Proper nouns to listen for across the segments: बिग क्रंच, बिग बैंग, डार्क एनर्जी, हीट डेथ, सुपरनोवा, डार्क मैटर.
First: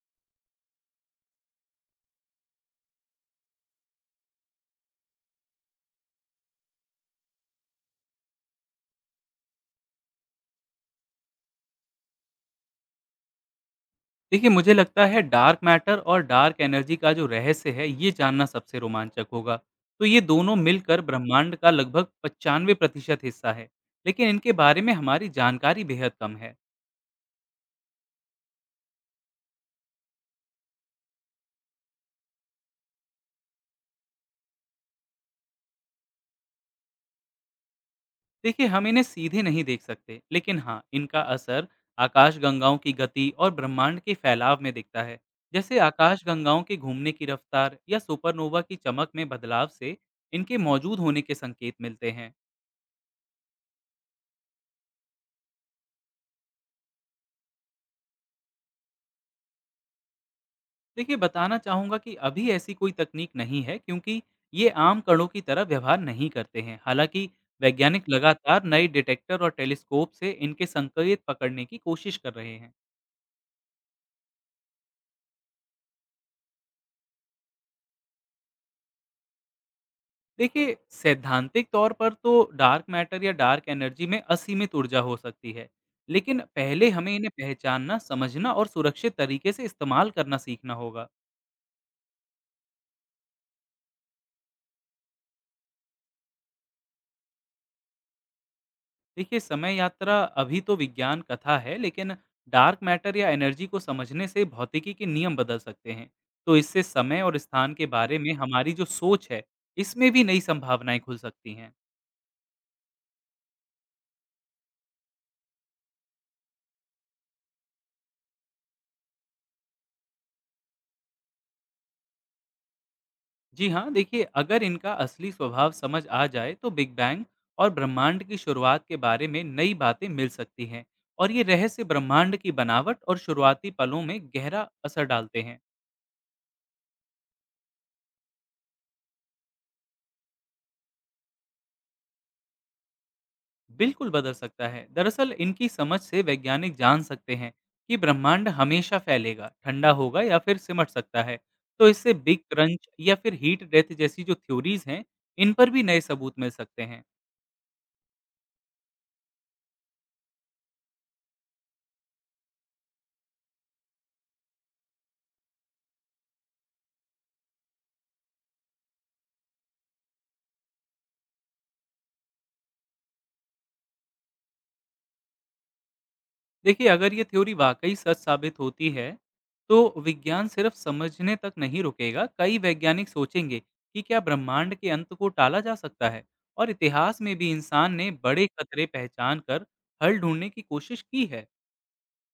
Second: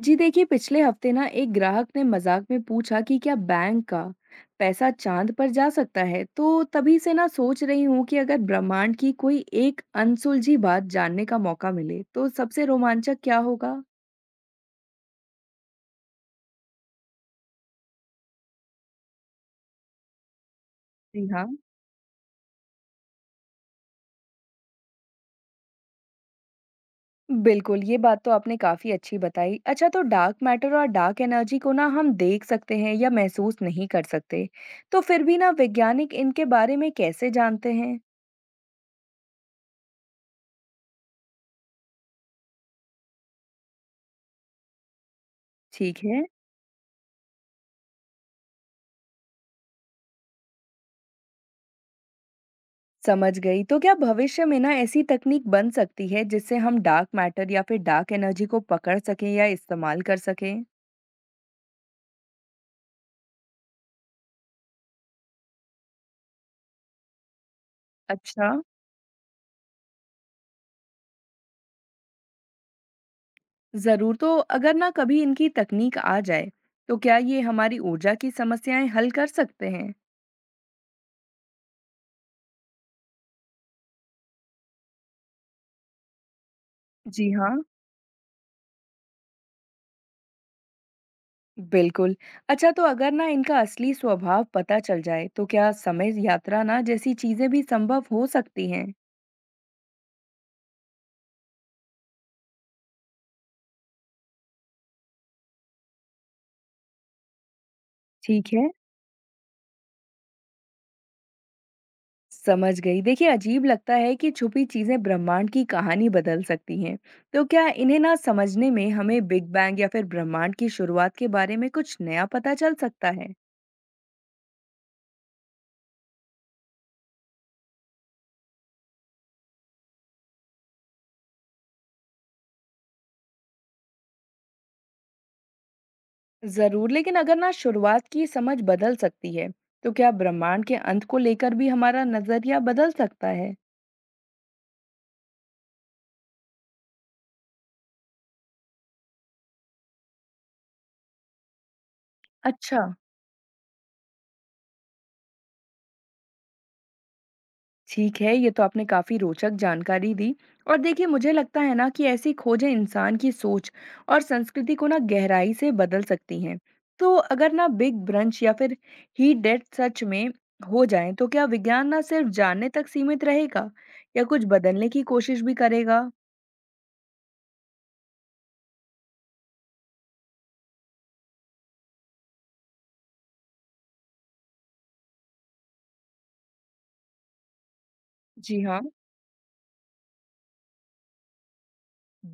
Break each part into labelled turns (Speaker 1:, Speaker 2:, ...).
Speaker 1: जी देखिए, पिछले हफ्ते ना एक ग्राहक ने मजाक में पूछा कि क्या बैंक का पैसा चांद पर जा सकता है। तो तभी से ना सोच रही हूँ कि अगर ब्रह्मांड की कोई एक अनसुलझी बात जानने का मौका मिले तो सबसे रोमांचक क्या होगा।
Speaker 2: देखिए, मुझे लगता है डार्क मैटर और डार्क एनर्जी का जो रहस्य है, ये जानना सबसे रोमांचक होगा। तो ये दोनों मिलकर
Speaker 1: जी हाँ।
Speaker 2: ब्रह्मांड का लगभग 95% हिस्सा है, लेकिन इनके बारे में हमारी जानकारी बेहद कम है।
Speaker 1: बिल्कुल, ये बात तो आपने काफी अच्छी बताई। अच्छा, तो डार्क मैटर और डार्क एनर्जी को ना हम देख सकते हैं या महसूस नहीं कर सकते, तो फिर भी ना वैज्ञानिक इनके बारे में कैसे जानते हैं?
Speaker 2: देखिए, हम इन्हें सीधे नहीं देख सकते, लेकिन हाँ, इनका असर आकाशगंगाओं की गति और ब्रह्मांड के फैलाव में दिखता है। जैसे
Speaker 1: ठीक है,
Speaker 2: आकाशगंगाओं के घूमने की रफ्तार या सुपरनोवा की चमक में बदलाव से इनके मौजूद होने के संकेत मिलते हैं।
Speaker 1: समझ गई। तो क्या भविष्य में ना ऐसी तकनीक बन सकती है जिससे हम डार्क मैटर या फिर डार्क एनर्जी को पकड़ सकें या इस्तेमाल कर सकें?
Speaker 2: देखिए, बताना चाहूँगा कि अभी ऐसी कोई तकनीक नहीं है क्योंकि ये आम कणों की तरह व्यवहार नहीं करते हैं। हालाँकि वैज्ञानिक
Speaker 1: अच्छा,
Speaker 2: लगातार नए डिटेक्टर और टेलीस्कोप से इनके संकेत पकड़ने की कोशिश कर रहे हैं।
Speaker 1: ज़रूर। तो अगर ना कभी इनकी तकनीक आ जाए, तो क्या ये हमारी ऊर्जा की समस्याएं हल कर सकते हैं?
Speaker 2: देखिए, सैद्धांतिक तौर पर तो डार्क मैटर या डार्क एनर्जी में असीमित ऊर्जा हो सकती है। लेकिन पहले हमें इन्हें
Speaker 1: जी हाँ,
Speaker 2: पहचानना, समझना और सुरक्षित तरीके से इस्तेमाल करना सीखना होगा।
Speaker 1: बिल्कुल। अच्छा, तो अगर ना इनका असली स्वभाव पता चल जाए, तो क्या समय यात्रा ना जैसी चीजें भी संभव हो सकती हैं?
Speaker 2: देखिए, समय यात्रा अभी तो विज्ञान कथा है, लेकिन डार्क मैटर या एनर्जी को समझने से भौतिकी के नियम बदल सकते हैं। तो इससे समय और स्थान के बारे में
Speaker 1: ठीक है,
Speaker 2: हमारी जो सोच है, इसमें भी नई संभावनाएं खुल सकती हैं।
Speaker 1: समझ गई। देखिए, अजीब लगता है कि छुपी चीज़ें ब्रह्मांड की कहानी बदल सकती हैं। तो क्या इन्हें ना समझने में हमें बिग बैंग या फिर ब्रह्मांड की शुरुआत के बारे में कुछ नया पता चल सकता है?
Speaker 2: जी हाँ, देखिए, अगर इनका असली स्वभाव समझ आ जाए तो बिग बैंग और ब्रह्मांड की शुरुआत के बारे में नई बातें मिल सकती हैं। और ये रहस्य ब्रह्मांड की बनावट और शुरुआती पलों में गहरा असर डालते हैं।
Speaker 1: ज़रूर, लेकिन अगर ना शुरुआत की समझ बदल सकती है, तो क्या ब्रह्मांड के अंत को लेकर भी हमारा नज़रिया बदल सकता है?
Speaker 2: बिल्कुल बदल सकता है। दरअसल इनकी समझ से वैज्ञानिक जान सकते हैं कि ब्रह्मांड हमेशा फैलेगा, ठंडा होगा या फिर सिमट सकता है। तो इससे बिग
Speaker 1: अच्छा,
Speaker 2: क्रंच या फिर हीट डेथ जैसी जो थ्योरीज हैं, इन पर भी नए सबूत मिल सकते हैं।
Speaker 1: ठीक है, ये तो आपने काफ़ी रोचक जानकारी दी। और देखिए, मुझे लगता है ना कि ऐसी खोजें इंसान की सोच और संस्कृति को ना गहराई से बदल सकती हैं। तो अगर ना बिग ब्रंच या फिर हीट डेथ सच में हो जाए, तो क्या विज्ञान ना सिर्फ जानने तक सीमित रहेगा या कुछ बदलने की कोशिश भी करेगा?
Speaker 2: देखिए, अगर ये थ्योरी वाकई सच साबित होती है तो विज्ञान सिर्फ समझने तक नहीं रुकेगा। कई वैज्ञानिक सोचेंगे कि क्या ब्रह्मांड के अंत को टाला जा सकता है। और इतिहास में भी इंसान ने बड़े
Speaker 1: जी हाँ।
Speaker 2: खतरे पहचान कर हल ढूंढने की कोशिश की है।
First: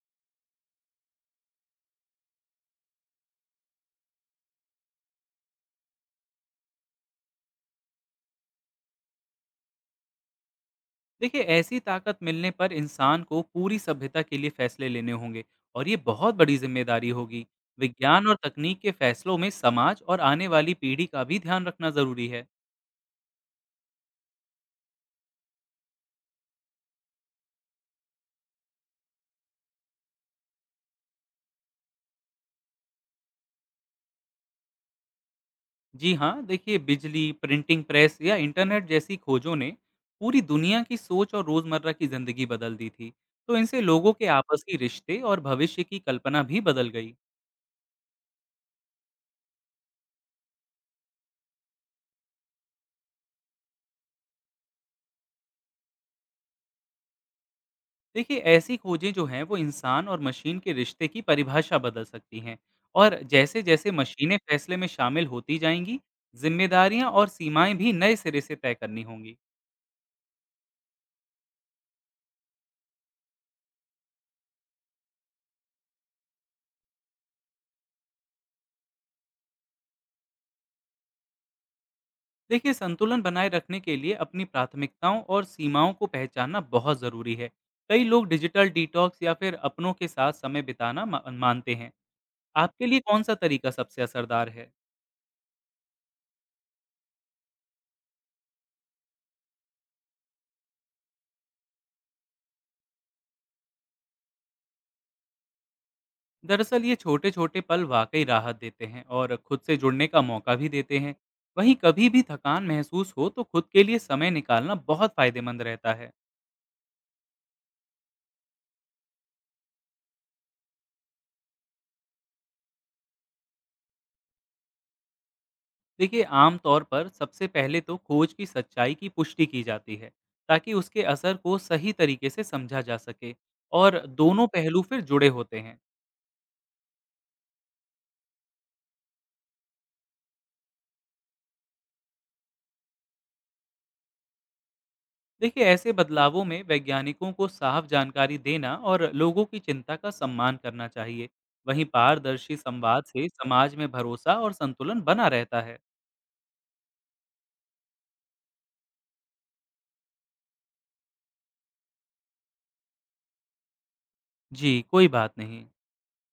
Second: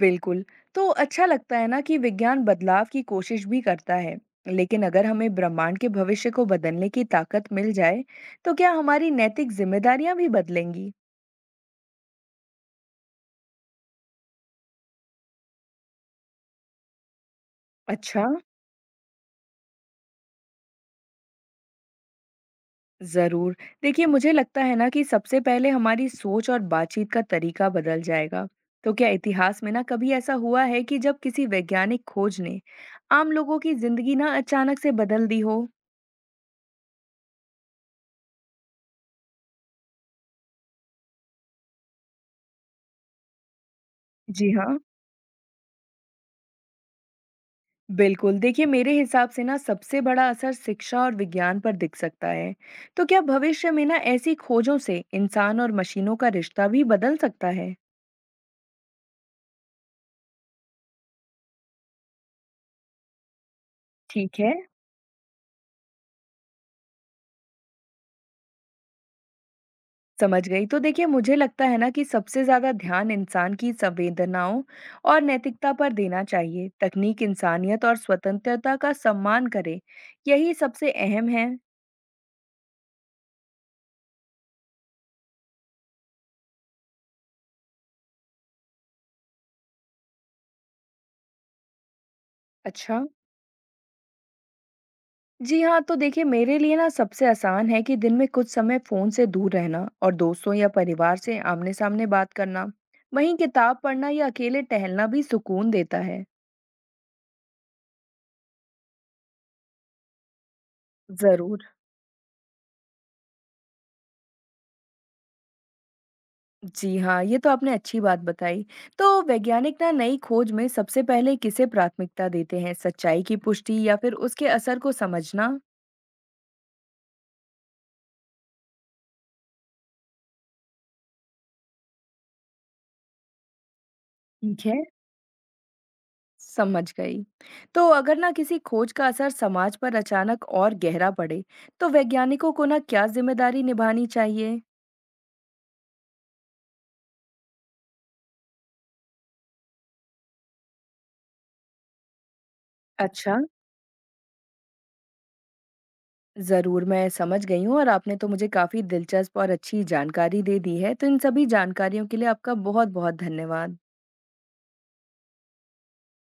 Speaker 1: बिल्कुल। तो अच्छा लगता है ना कि विज्ञान बदलाव की कोशिश भी करता है। लेकिन अगर हमें ब्रह्मांड के भविष्य को बदलने की ताकत मिल जाए, तो क्या हमारी नैतिक जिम्मेदारियां भी बदलेंगी?
Speaker 2: देखिए, ऐसी ताकत मिलने पर इंसान को पूरी सभ्यता के लिए फैसले लेने होंगे और ये बहुत बड़ी जिम्मेदारी होगी।
Speaker 1: अच्छा,
Speaker 2: विज्ञान और तकनीक के फैसलों में समाज और आने वाली पीढ़ी का भी ध्यान रखना जरूरी है।
Speaker 1: ज़रूर। देखिए, मुझे लगता है ना कि सबसे पहले हमारी सोच और बातचीत का तरीका बदल जाएगा। तो क्या इतिहास में ना कभी ऐसा हुआ है कि जब किसी वैज्ञानिक खोज ने आम लोगों की जिंदगी ना अचानक से बदल दी हो?
Speaker 2: जी हाँ, देखिए, बिजली, प्रिंटिंग प्रेस या इंटरनेट जैसी खोजों ने पूरी दुनिया की सोच और रोजमर्रा की जिंदगी बदल दी थी। तो इनसे लोगों के
Speaker 1: जी
Speaker 2: आपसी
Speaker 1: हाँ,
Speaker 2: रिश्ते और भविष्य की कल्पना भी बदल गई।
Speaker 1: बिल्कुल। देखिए, मेरे हिसाब से ना सबसे बड़ा असर शिक्षा और विज्ञान पर दिख सकता है। तो क्या भविष्य में ना ऐसी खोजों से इंसान और मशीनों का रिश्ता भी बदल सकता है?
Speaker 2: देखिए, ऐसी खोजें जो हैं वो इंसान और मशीन के रिश्ते की परिभाषा बदल सकती हैं। और जैसे जैसे मशीनें
Speaker 1: ठीक है,
Speaker 2: फैसले में शामिल होती जाएंगी, जिम्मेदारियां और सीमाएं भी नए सिरे से तय करनी होंगी।
Speaker 1: समझ गई। तो देखिए, मुझे लगता है ना कि सबसे ज्यादा ध्यान इंसान की संवेदनाओं और नैतिकता पर देना चाहिए। तकनीक इंसानियत और स्वतंत्रता का सम्मान करे, यही सबसे अहम है।
Speaker 2: देखिए, संतुलन बनाए रखने के लिए अपनी प्राथमिकताओं और सीमाओं को पहचानना बहुत ज़रूरी है। कई लोग डिजिटल डिटॉक्स या फिर अपनों के साथ समय बिताना मानते हैं। आपके
Speaker 1: अच्छा,
Speaker 2: लिए कौन सा तरीका सबसे असरदार है?
Speaker 1: जी हाँ, तो देखिए, मेरे लिए ना सबसे आसान है कि दिन में कुछ समय फ़ोन से दूर रहना और दोस्तों या परिवार से आमने-सामने बात करना। वहीं किताब पढ़ना या अकेले टहलना भी सुकून देता है।
Speaker 2: दरअसल ये छोटे छोटे पल वाकई राहत देते हैं और खुद से जुड़ने का मौका भी देते हैं।
Speaker 1: ज़रूर।
Speaker 2: वहीं कभी भी थकान महसूस हो तो खुद के लिए समय निकालना बहुत फायदेमंद रहता है।
Speaker 1: जी हाँ, ये तो आपने अच्छी बात बताई। तो वैज्ञानिक ना नई खोज में सबसे पहले किसे प्राथमिकता देते हैं? सच्चाई की पुष्टि या फिर उसके असर को समझना?
Speaker 2: देखिए, आम तौर पर सबसे पहले तो खोज की सच्चाई की पुष्टि की जाती है, ताकि उसके असर को सही तरीके से समझा जा सके। और दोनों
Speaker 1: ठीक है।
Speaker 2: पहलू फिर जुड़े होते हैं।
Speaker 1: समझ गई। तो अगर ना किसी खोज का असर समाज पर अचानक और गहरा पड़े, तो वैज्ञानिकों को ना क्या ज़िम्मेदारी निभानी चाहिए?
Speaker 2: देखिए, ऐसे बदलावों में वैज्ञानिकों को साफ जानकारी देना और लोगों की चिंता का सम्मान करना चाहिए। वहीं पारदर्शी संवाद से
Speaker 1: अच्छा,
Speaker 2: समाज में भरोसा और संतुलन बना रहता है।
Speaker 1: ज़रूर, मैं समझ गई हूँ और आपने तो मुझे काफ़ी दिलचस्प और अच्छी जानकारी दे दी है। तो इन सभी जानकारियों के लिए आपका बहुत-बहुत धन्यवाद।
Speaker 2: जी, कोई बात नहीं।